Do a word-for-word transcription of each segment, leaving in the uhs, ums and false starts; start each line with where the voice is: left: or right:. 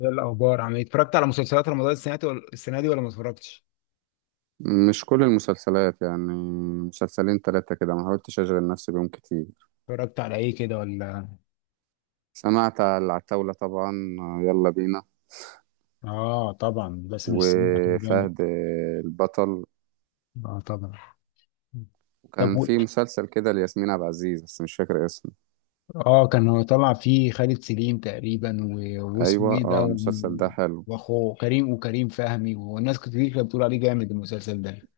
left: ايه الاخبار؟ عم اتفرجت على مسلسلات رمضان السنه دي؟ ولا السنه دي ولا ما اتفرجتش؟
right: مش كل المسلسلات يعني. مسلسلين تلاتة كده، ما حاولتش أشغل نفسي بيهم كتير.
left: اتفرجت على ايه كده؟ ولا
right: سمعت على العتاولة طبعا، آه، يلا بينا.
left: اه طبعا، باسم السمرة ده كان جامد.
right: وفهد آه، البطل.
left: اه طبعا. طب
right: وكان
left: و...
right: في مسلسل كده لياسمين عبد العزيز بس مش فاكر اسمه.
left: اه، كان هو طلع فيه خالد سليم تقريبا، و... واسمه
right: أيوة،
left: ايه ده؟
right: اه
left: و...
right: المسلسل ده حلو.
left: واخوه كريم، وكريم فهمي، والناس كتير كانت بتقول عليه جامد المسلسل ده.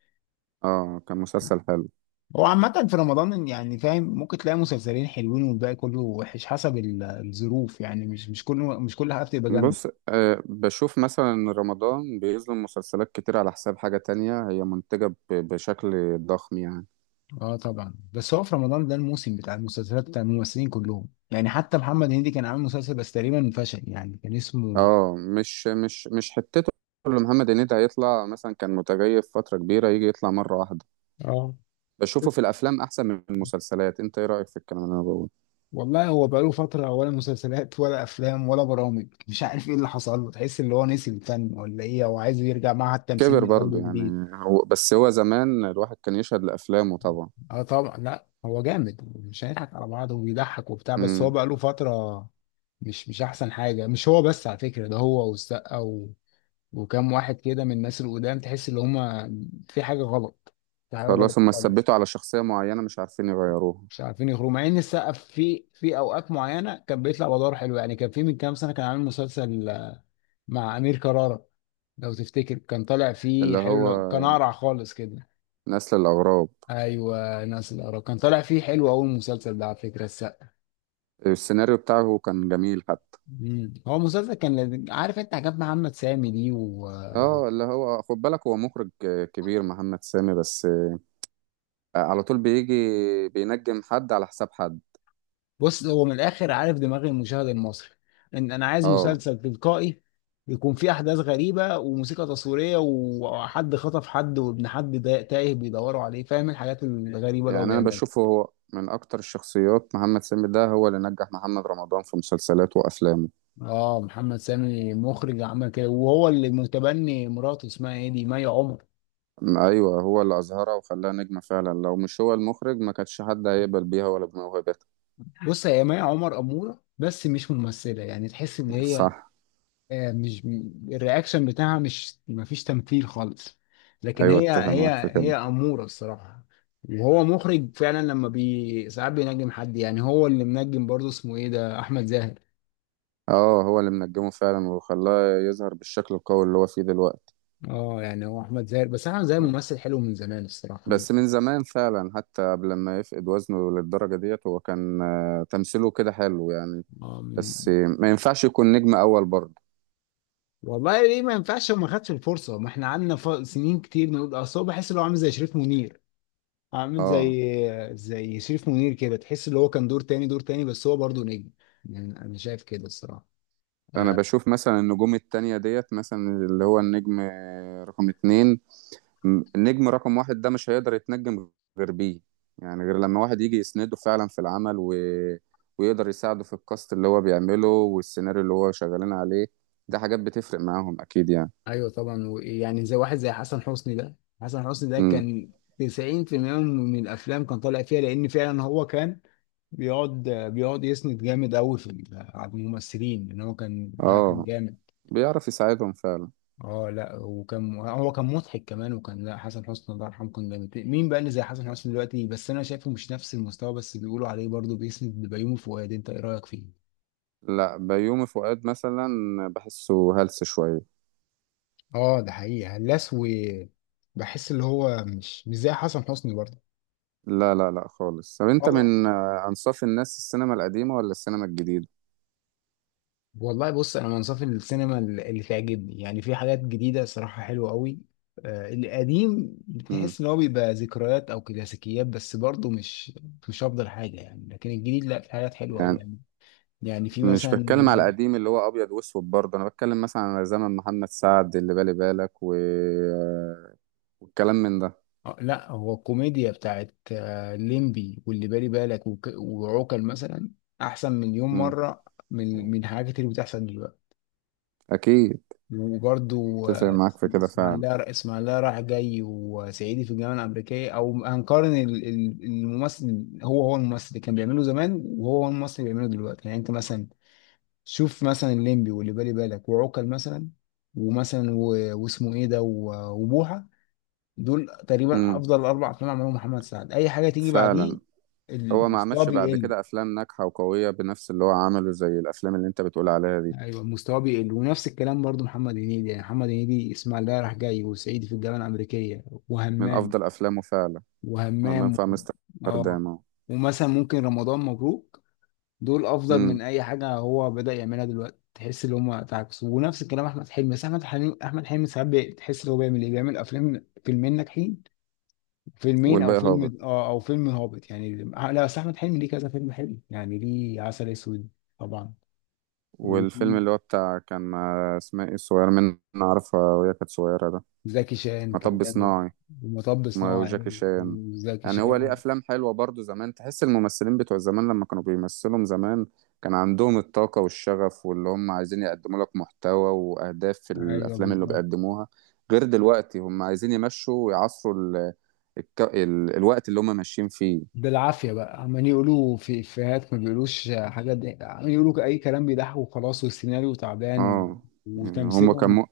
right: اه، كان مسلسل حلو.
left: هو عامة في رمضان، يعني فاهم، ممكن تلاقي مسلسلين حلوين والباقي كله وحش حسب ال- الظروف، يعني مش مش كله، مش كل حاجة بتبقى جامدة.
right: بص، آه بشوف مثلا إن رمضان بيظلم مسلسلات كتير على حساب حاجة تانية هي منتجة ب- بشكل ضخم يعني.
left: اه طبعا، بس هو في رمضان ده الموسم بتاع المسلسلات، بتاع الممثلين كلهم، يعني حتى محمد هنيدي كان عامل مسلسل بس تقريبا فشل، يعني كان اسمه
right: اه، مش مش مش حتته. اللي محمد هنيدي هيطلع مثلا كان متغيب فترة كبيرة، يجي يطلع مرة واحدة.
left: اه.
right: بشوفه في الأفلام أحسن من المسلسلات. أنت إيه رأيك في الكلام اللي أنا بقوله؟
left: والله هو بقاله فترة ولا مسلسلات ولا أفلام ولا برامج، مش عارف إيه اللي حصل له، تحس اللي هو نسي الفن ولا إيه، هو عايز يرجع معهد التمثيل
right: كبر
left: من أول
right: برضه
left: وجديد.
right: يعني. هو بس هو زمان الواحد كان يشهد لأفلامه طبعا.
left: اه طبعا، لا هو جامد مش هنضحك على بعض، وبيضحك وبتاع، بس هو
right: امم.
left: بقى له فترة مش مش احسن حاجة. مش هو بس على فكرة، ده هو والسقا و... وكام واحد كده من الناس القدام، تحس ان هما في حاجة غلط، في حاجة غلط
right: خلاص، هما
left: خالص.
right: ثبتوا على شخصية معينة مش عارفين يغيروها.
left: مش عارفين يخرجوا، مع ان السقا في في اوقات معينة كان بيطلع بأدوار حلوة، يعني كان في من كام سنة كان عامل مسلسل آه، مع أمير كرارة. لو تفتكر كان طالع فيه
right: اللي هو
left: حلو، كان أقرع خالص كده.
right: نسل الأغراب.
left: ايوه، ناس الأقرع، كان طالع فيه حلو أوي المسلسل ده على فكرة السقا.
right: السيناريو بتاعه كان جميل حتى.
left: مم. هو المسلسل كان لذيذ. عارف انت حاجات محمد سامي دي و... و-
right: اه، اللي هو خد بالك، هو مخرج كبير محمد سامي، بس على طول بيجي بينجم حد على حساب حد.
left: بص هو من الاخر عارف دماغ المشاهد المصري، ان انا عايز
right: اه
left: مسلسل تلقائي يكون فيه احداث غريبه، وموسيقى تصويريه، وحد خطف حد، وابن حد دا- تايه بيدوروا عليه، فاهم الحاجات الغريبه اللي هو
right: يعني، انا
left: بيعملها.
right: بشوفه هو من اكتر الشخصيات. محمد سامي ده هو اللي نجح محمد رمضان في مسلسلاته وافلامه.
left: اه، محمد سامي مخرج عمل كده، وهو اللي متبني مراته اسمها ايه دي، مي عمر.
right: م- ايوه، هو اللي اظهرها وخلاها نجمة فعلا. لو مش هو المخرج ما كانش حد هيقبل بيها ولا بموهبته.
left: بص هي مي عمر اموره بس مش ممثله، يعني تحس ان هي
right: صح.
left: آه، مش الرياكشن بتاعها مش، مفيش تمثيل خالص، لكن
right: ايوه،
left: هي
right: اتفق
left: هي
right: معاك في كده.
left: هي أمورة الصراحة. وهو مخرج فعلا، لما بي ساعات بينجم حد، يعني هو اللي منجم برضه اسمه ايه ده، احمد زاهر.
right: اه، هو اللي منجمه فعلا وخلاه يظهر بالشكل القوي اللي هو فيه دلوقتي.
left: اه يعني هو احمد زاهر، بس احمد زاهر ممثل حلو من زمان الصراحة، من
right: بس من زمان فعلا، حتى قبل ما يفقد وزنه للدرجة ديت هو كان آه، تمثيله كده حلو يعني.
left: اه، من
right: بس ما ينفعش يكون نجم اول برضه.
left: والله ليه ما ينفعش؟ ما خدش الفرصة، ما احنا قعدنا ف- سنين كتير نقول، اصل هو بحس ان هو عامل زي شريف منير، عامل زي
right: اه،
left: زي شريف منير كده، تحس ان هو كان دور تاني، دور تاني، بس هو برضه نجم، يعني انا شايف كده الصراحة.
right: انا
left: آه.
right: بشوف مثلا النجوم التانية ديت. مثلا اللي هو النجم رقم اتنين، م- النجم رقم واحد ده مش هيقدر يتنجم غير بيه. يعني غير لما واحد يجي يسنده فعلا في العمل، و... ويقدر يساعده في الكاست اللي هو بيعمله والسيناريو اللي هو شغالين عليه. ده حاجات بتفرق معاهم اكيد يعني.
left: ايوه طبعا، ويعني زي واحد زي حسن حسني ده، حسن حسني ده
right: امم.
left: كان تسعين بالمية من الافلام كان طالع فيها، لان فعلا هو كان بيقعد بيقعد يسند جامد قوي في ال- على الممثلين، ان هو كان لا كان
right: اه،
left: جامد.
right: بيعرف يساعدهم فعلا.
left: اه لا، وكان هو كان مضحك كمان، وكان لا حسن حسني الله يرحمه كان جامد. مين بقى اللي زي حسن حسني دلوقتي؟ بس انا شايفه مش نفس المستوى، بس بيقولوا عليه برضه بيسند لبيومي فؤاد، انت ايه رايك فيه؟
right: لا، بيومي فؤاد مثلا بحسه هلس شوية.
left: اه ده حقيقي هلاس، و بحس اللي هو مش مش زي حسن حسني
right: لا لا لا خالص. طب، انت
left: برضه.
right: من آه، انصاف الناس، السينما القديمة ولا السينما الجديدة؟
left: والله بص، انا من صف السينما اللي، اللي تعجبني، يعني في حاجات جديده صراحه حلوه قوي. آه، القديم
right: امم.
left: بتحس ان هو بيبقى ذكريات او كلاسيكيات، بس برضه مش مش افضل حاجه يعني، لكن الجديد لا في حاجات حلوه قوي
right: يعني
left: يعني. يعني في
right: مش بتكلم على
left: مثلا
right: القديم اللي هو ابيض واسود برضه. انا بتكلم مثلا على زمن محمد سعد اللي بالي بالك، و... والكلام من ده.
left: آه، لا هو الكوميديا بتاعت آه، ليمبي واللي بالي بالك وك- وعوكل مثلا، احسن مليون
right: امم.
left: مره من، من حاجات كتير بتحصل دلوقتي.
right: اكيد.
left: وبرضو
right: اتفق
left: آه،
right: معاك في كده فعلا.
left: اسماعيليه، اسماعيليه رايح جاي، وصعيدي في الجامعه الامريكيه، او هنقارن ال- ال- الممثل هو، هو الممثل اللي كان بيعمله زمان، وهو هو الممثل اللي بيعمله دلوقتي، يعني انت مثلا، شوف مثلا الليمبي واللي بالي بالك وعوكل مثلا، ومثلا و- واسمه ايه ده، و- وبوحه، دول تقريبا
right: امم.
left: افضل اربع افلام عملهم محمد سعد، اي حاجه تيجي بعديه
right: فعلا. هو ما
left: المستوى
right: عملش بعد
left: بيقل.
right: كده افلام ناجحه وقويه بنفس اللي هو عمله زي الافلام اللي انت بتقول عليها دي.
left: ايوه المستوى بيقل، ونفس الكلام برضو محمد هنيدي، يعني محمد هنيدي اسماعيليه رايح جاي، وصعيدي في الجامعه الامريكيه،
right: من
left: وهمام،
right: افضل افلامه فعلا. همام
left: وهمام و...
right: في
left: اه،
right: امستردام اهو.
left: ومثلا ممكن رمضان مبروك، دول افضل
right: امم.
left: من اي حاجه هو بدأ يعملها دلوقتي، تحس ان هم تعكسوا. ونفس الكلام احمد حلمي، بس احمد حلمي، احمد حلمي ساعات بي- تحس ان هو بيعمل ايه، بيعمل افلام فيلمين ناجحين، فيلمين او
right: والباقي هابط.
left: فيلم اه، او فيلم هابط يعني. آه، لا بس احمد حلمي ليه كذا فيلم حلو، يعني ليه عسل اسود طبعا،
right: والفيلم اللي
left: وليه
right: هو بتاع كان مع اسمها ايه الصغيره من نعرفها وهي كانت صغيره ده.
left: زكي شان كان
right: مطب
left: جامد،
right: صناعي.
left: ومطب
right: ما
left: صناعي،
right: وجاكي شان.
left: وزكي
right: يعني هو ليه
left: شان.
right: افلام حلوه برضو زمان. تحس الممثلين بتوع زمان لما كانوا بيمثلوا زمان كان عندهم الطاقه والشغف، واللي هم عايزين يقدموا لك محتوى واهداف في
left: ايوه
right: الافلام اللي
left: بالظبط.
right: بيقدموها. غير دلوقتي، هم عايزين يمشوا ويعصروا ال... الك... ال... الوقت اللي هم ماشيين فيه.
left: بالعافية بقى، عمالين يقولوا في إفيهات ما بيقولوش حاجة دي، عمالين يقولوا أي كلام، بيضحكوا وخلاص، والسيناريو تعبان، و...
right: اه. يعني هم
left: وتمثيلهم.
right: كان،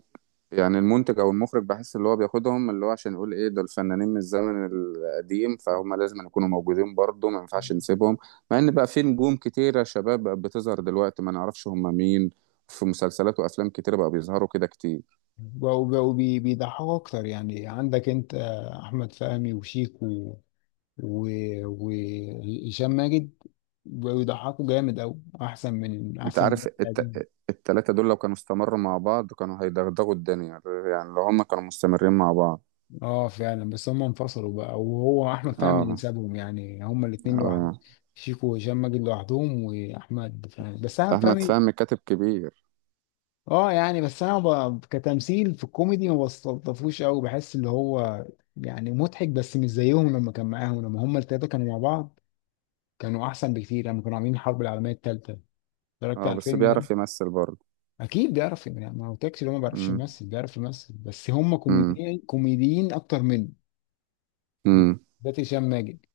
right: يعني المنتج او المخرج بحس اللي هو بياخدهم اللي هو عشان يقول ايه دول فنانين من الزمن القديم، فهم لازم يكونوا موجودين برضه، ما ينفعش نسيبهم. مع ان بقى في نجوم كتيرة شباب بقت بتظهر دلوقتي ما نعرفش هم مين. في مسلسلات وافلام كتيرة بقى بيظهروا كده كتير.
left: بقوا بقوا بي- بيضحكوا أكتر، يعني عندك أنت أحمد فهمي وشيك و... و... وهشام ماجد، بقوا يضحكوا جامد أوي، أحسن من،
right: انت
left: أحسن من
right: عارف،
left: الوقت
right: الت...
left: القديم.
right: التلاتة دول لو كانوا استمروا مع بعض كانوا هيدغدغوا الدنيا. يعني لو هم كانوا مستمرين مع بعض.
left: أه فعلا، بس هم انفصلوا بقى، وهو أحمد فهمي اللي
right: اه.
left: سابهم، يعني هما الاتنين لوحدهم،
right: اه،
left: شيكو وهشام ماجد لوحدهم، وأحمد فهمي، بس أحمد
right: احمد
left: فهمي
right: فهمي كاتب كبير.
left: اه يعني. بس انا ب... كتمثيل في الكوميدي ما بستلطفوش قوي، بحس اللي هو يعني مضحك بس مش زيهم لما كان معاهم، لما هم التلاته كانوا مع بعض كانوا احسن بكتير، لما كانوا عاملين الحرب العالميه التالته، اتفرجت
right: اه،
left: على
right: بس
left: الفيلم ده؟
right: بيعرف يمثل برضه.
left: اكيد بيعرف، يعني ما قلتلكش اللي هو ما بيعرفش
right: امم.
left: يمثل، بيعرف يمثل، بس هم
right: امم.
left: كوميديين كوميديين اكتر منه، بالذات هشام ماجد.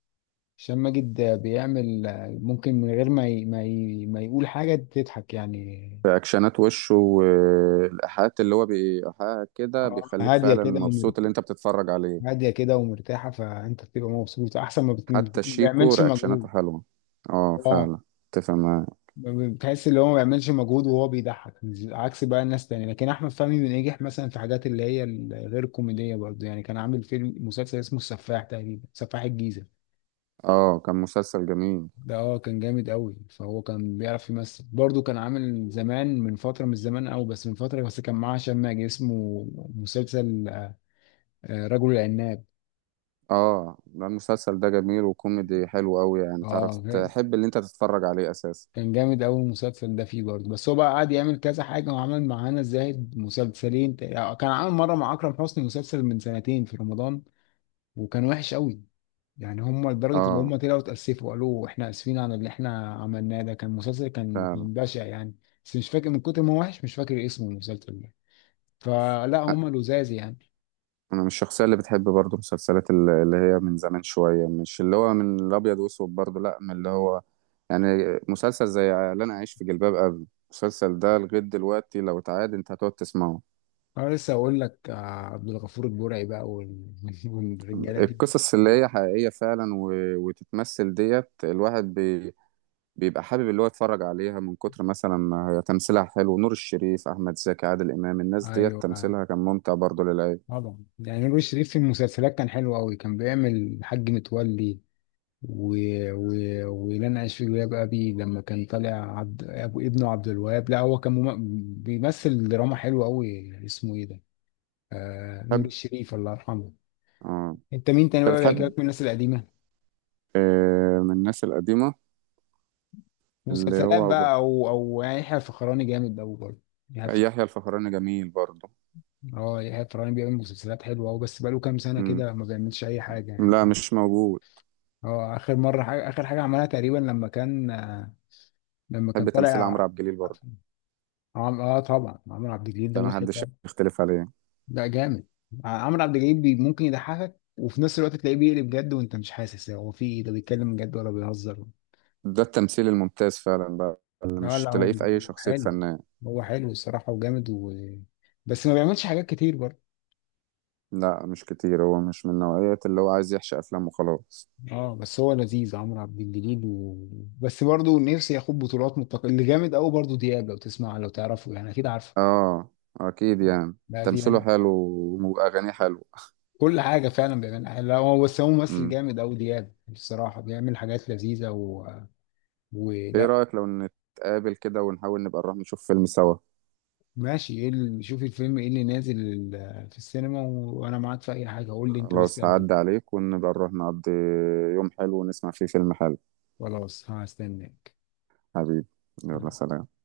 left: هشام ماجد ده بيعمل، ممكن من غير ما ي... ما ي... ما يقول حاجه تضحك يعني.
right: في اكشنات وشه والايحاءات اللي هو بيحقق كده
left: اه
right: بيخليك
left: هاديه
right: فعلا
left: كده،
right: مبسوط اللي انت بتتفرج عليه.
left: هاديه كده ومرتاحه، فانت بتبقى مبسوط، احسن ما بت- ما
right: حتى شيكو
left: بيعملش
right: رياكشناته
left: مجهود.
right: حلوه. اه،
left: اه
right: فعلا. اتفق معاك.
left: ما بتحس اللي هو ما بيعملش مجهود وهو بيضحك، مش- عكس بقى الناس تانية. لكن احمد فهمي بينجح مثلا في حاجات اللي هي الغير كوميديه برضه، يعني كان عامل فيلم مسلسل اسمه السفاح تقريبا، سفاح الجيزه
right: اه، كان مسلسل جميل.
left: ده، اه كان جامد قوي. فهو كان بيعرف يمثل برضه، كان عامل زمان، من فتره، مش زمان قوي بس من فتره، بس كان معاه هشام ماجد، اسمه مسلسل آه، رجل العناب.
right: اه، ده المسلسل ده جميل وكوميدي حلو قوي. يعني تعرف
left: اه
right: تحب اللي انت تتفرج عليه اساسا.
left: كان جامد أوي المسلسل ده فيه برضه، بس هو بقى قعد يعمل كذا حاجة، وعمل مع هنا الزاهد مسلسلين تق- كان عامل مرة مع أكرم حسني مسلسل من سنتين في رمضان، وكان وحش أوي، يعني هم لدرجة اللي
right: اه،
left: هم طلعوا اتأسفوا، قالوا إحنا آسفين على اللي إحنا عملناه ده، كان مسلسل كان،
right: فعلا.
left: كان بشع يعني، بس مش فاكر من كتر ما هو وحش مش فاكر اسمه المسلسل ده، فلا هم لزاز يعني.
right: انا مش الشخصيه اللي بتحب برضو مسلسلات ال- اللي هي من زمان شويه. مش اللي هو من الابيض واسود برضو، لا، من اللي هو يعني مسلسل زي اللي انا عايش في جلباب ابي. المسلسل ده لغايه دلوقتي لو اتعاد انت هتقعد تسمعه.
left: أنا لسه أقول لك آه، عبد الغفور البرعي بقى، وال- والرجالة دي،
right: القصص اللي هي حقيقيه فعلا، و... وتتمثل ديت الواحد بي... بيبقى حابب اللي هو يتفرج عليها من كتر مثلا ما هي تمثيلها حلو. نور الشريف، احمد زكي، عادل امام، الناس ديت
left: أيوه
right: تمثيلها كان ممتع برضو للعين.
left: طبعا. يعني نور الشريف في المسلسلات كان حلو قوي، كان بيعمل حاج متولي و... و... ولن اعيش في جلباب ابي، لما كان طالع عبد... ابو ابنه عبد الوهاب. لا هو كان مم... بيمثل دراما حلوه قوي اسمه ايه ده، آه... نور
right: بتحب.
left: الشريف الله يرحمه.
right: اه.
left: انت مين تاني
right: انت
left: بقى بيعجبك
right: بتحب
left: من الناس القديمه؟
right: آه من الناس القديمه، اللي
left: مسلسلات
right: هو
left: بقى، او او يعني يحيى الفخراني جامد قوي برضه، يحيى الف-
right: يحيى الفخراني جميل برضه.
left: اه يحيى الفخراني بيعمل مسلسلات حلوه قوي، بس بقاله كام سنه
right: مم.
left: كده ما بيعملش اي حاجه يعني.
right: لا مش موجود.
left: اه اخر مره حاجة... اخر حاجه عملها تقريبا لما كان آه، لما كان
right: بحب تمثيل عمرو
left: طالع.
right: عبد الجليل برضه.
left: عم... اه طبعا عمرو عبد الجليل ده
right: ده ما
left: مضحك
right: حدش
left: أوي.
right: يختلف عليه.
left: لا جامد، عمرو عبد الجليل بي... ممكن يضحكك وفي نفس الوقت تلاقيه بيقلب جد، وانت مش حاسس هو في إيه، ده بيتكلم جد ولا بيهزر.
right: ده التمثيل الممتاز فعلا بقى اللي
left: لا
right: مش
left: لا هو
right: تلاقيه في اي شخصية
left: حلو،
right: فنان.
left: هو حلو الصراحة وجامد و... بس ما بيعملش حاجات كتير برضه.
right: لا مش كتير، هو مش من نوعية اللي هو عايز يحشي افلام وخلاص.
left: اه بس هو لذيذ عمرو عبد الجليل و... بس برضه نفسي ياخد بطولات. متقل اللي جامد قوي برضه، دياب، لو تسمع لو تعرفه يعني، اكيد عارفه.
right: اه، اكيد يعني.
left: لا
right: تمثيله
left: دياب
right: حلو واغانيه حلوه.
left: كل حاجة فعلا بيعملها حلو. لا هو بس هو ممثل
right: مم.
left: جامد أوي دياب بصراحة، بيعمل حاجات لذيذة و...
right: ايه
left: ولا
right: رأيك لو نتقابل كده ونحاول نبقى نروح نشوف فيلم سوا؟
left: ماشي. ايه اللي، شوف الفيلم ايه اللي نازل في السينما و... وأنا معاك في أي حاجة، قول لي أنت بس
right: خلاص
left: قبلي.
right: هعدي عليك ونبقى نروح نقضي يوم حلو ونسمع فيه فيلم حلو.
left: خلاص هستناك.
right: حبيبي، يلا سلام.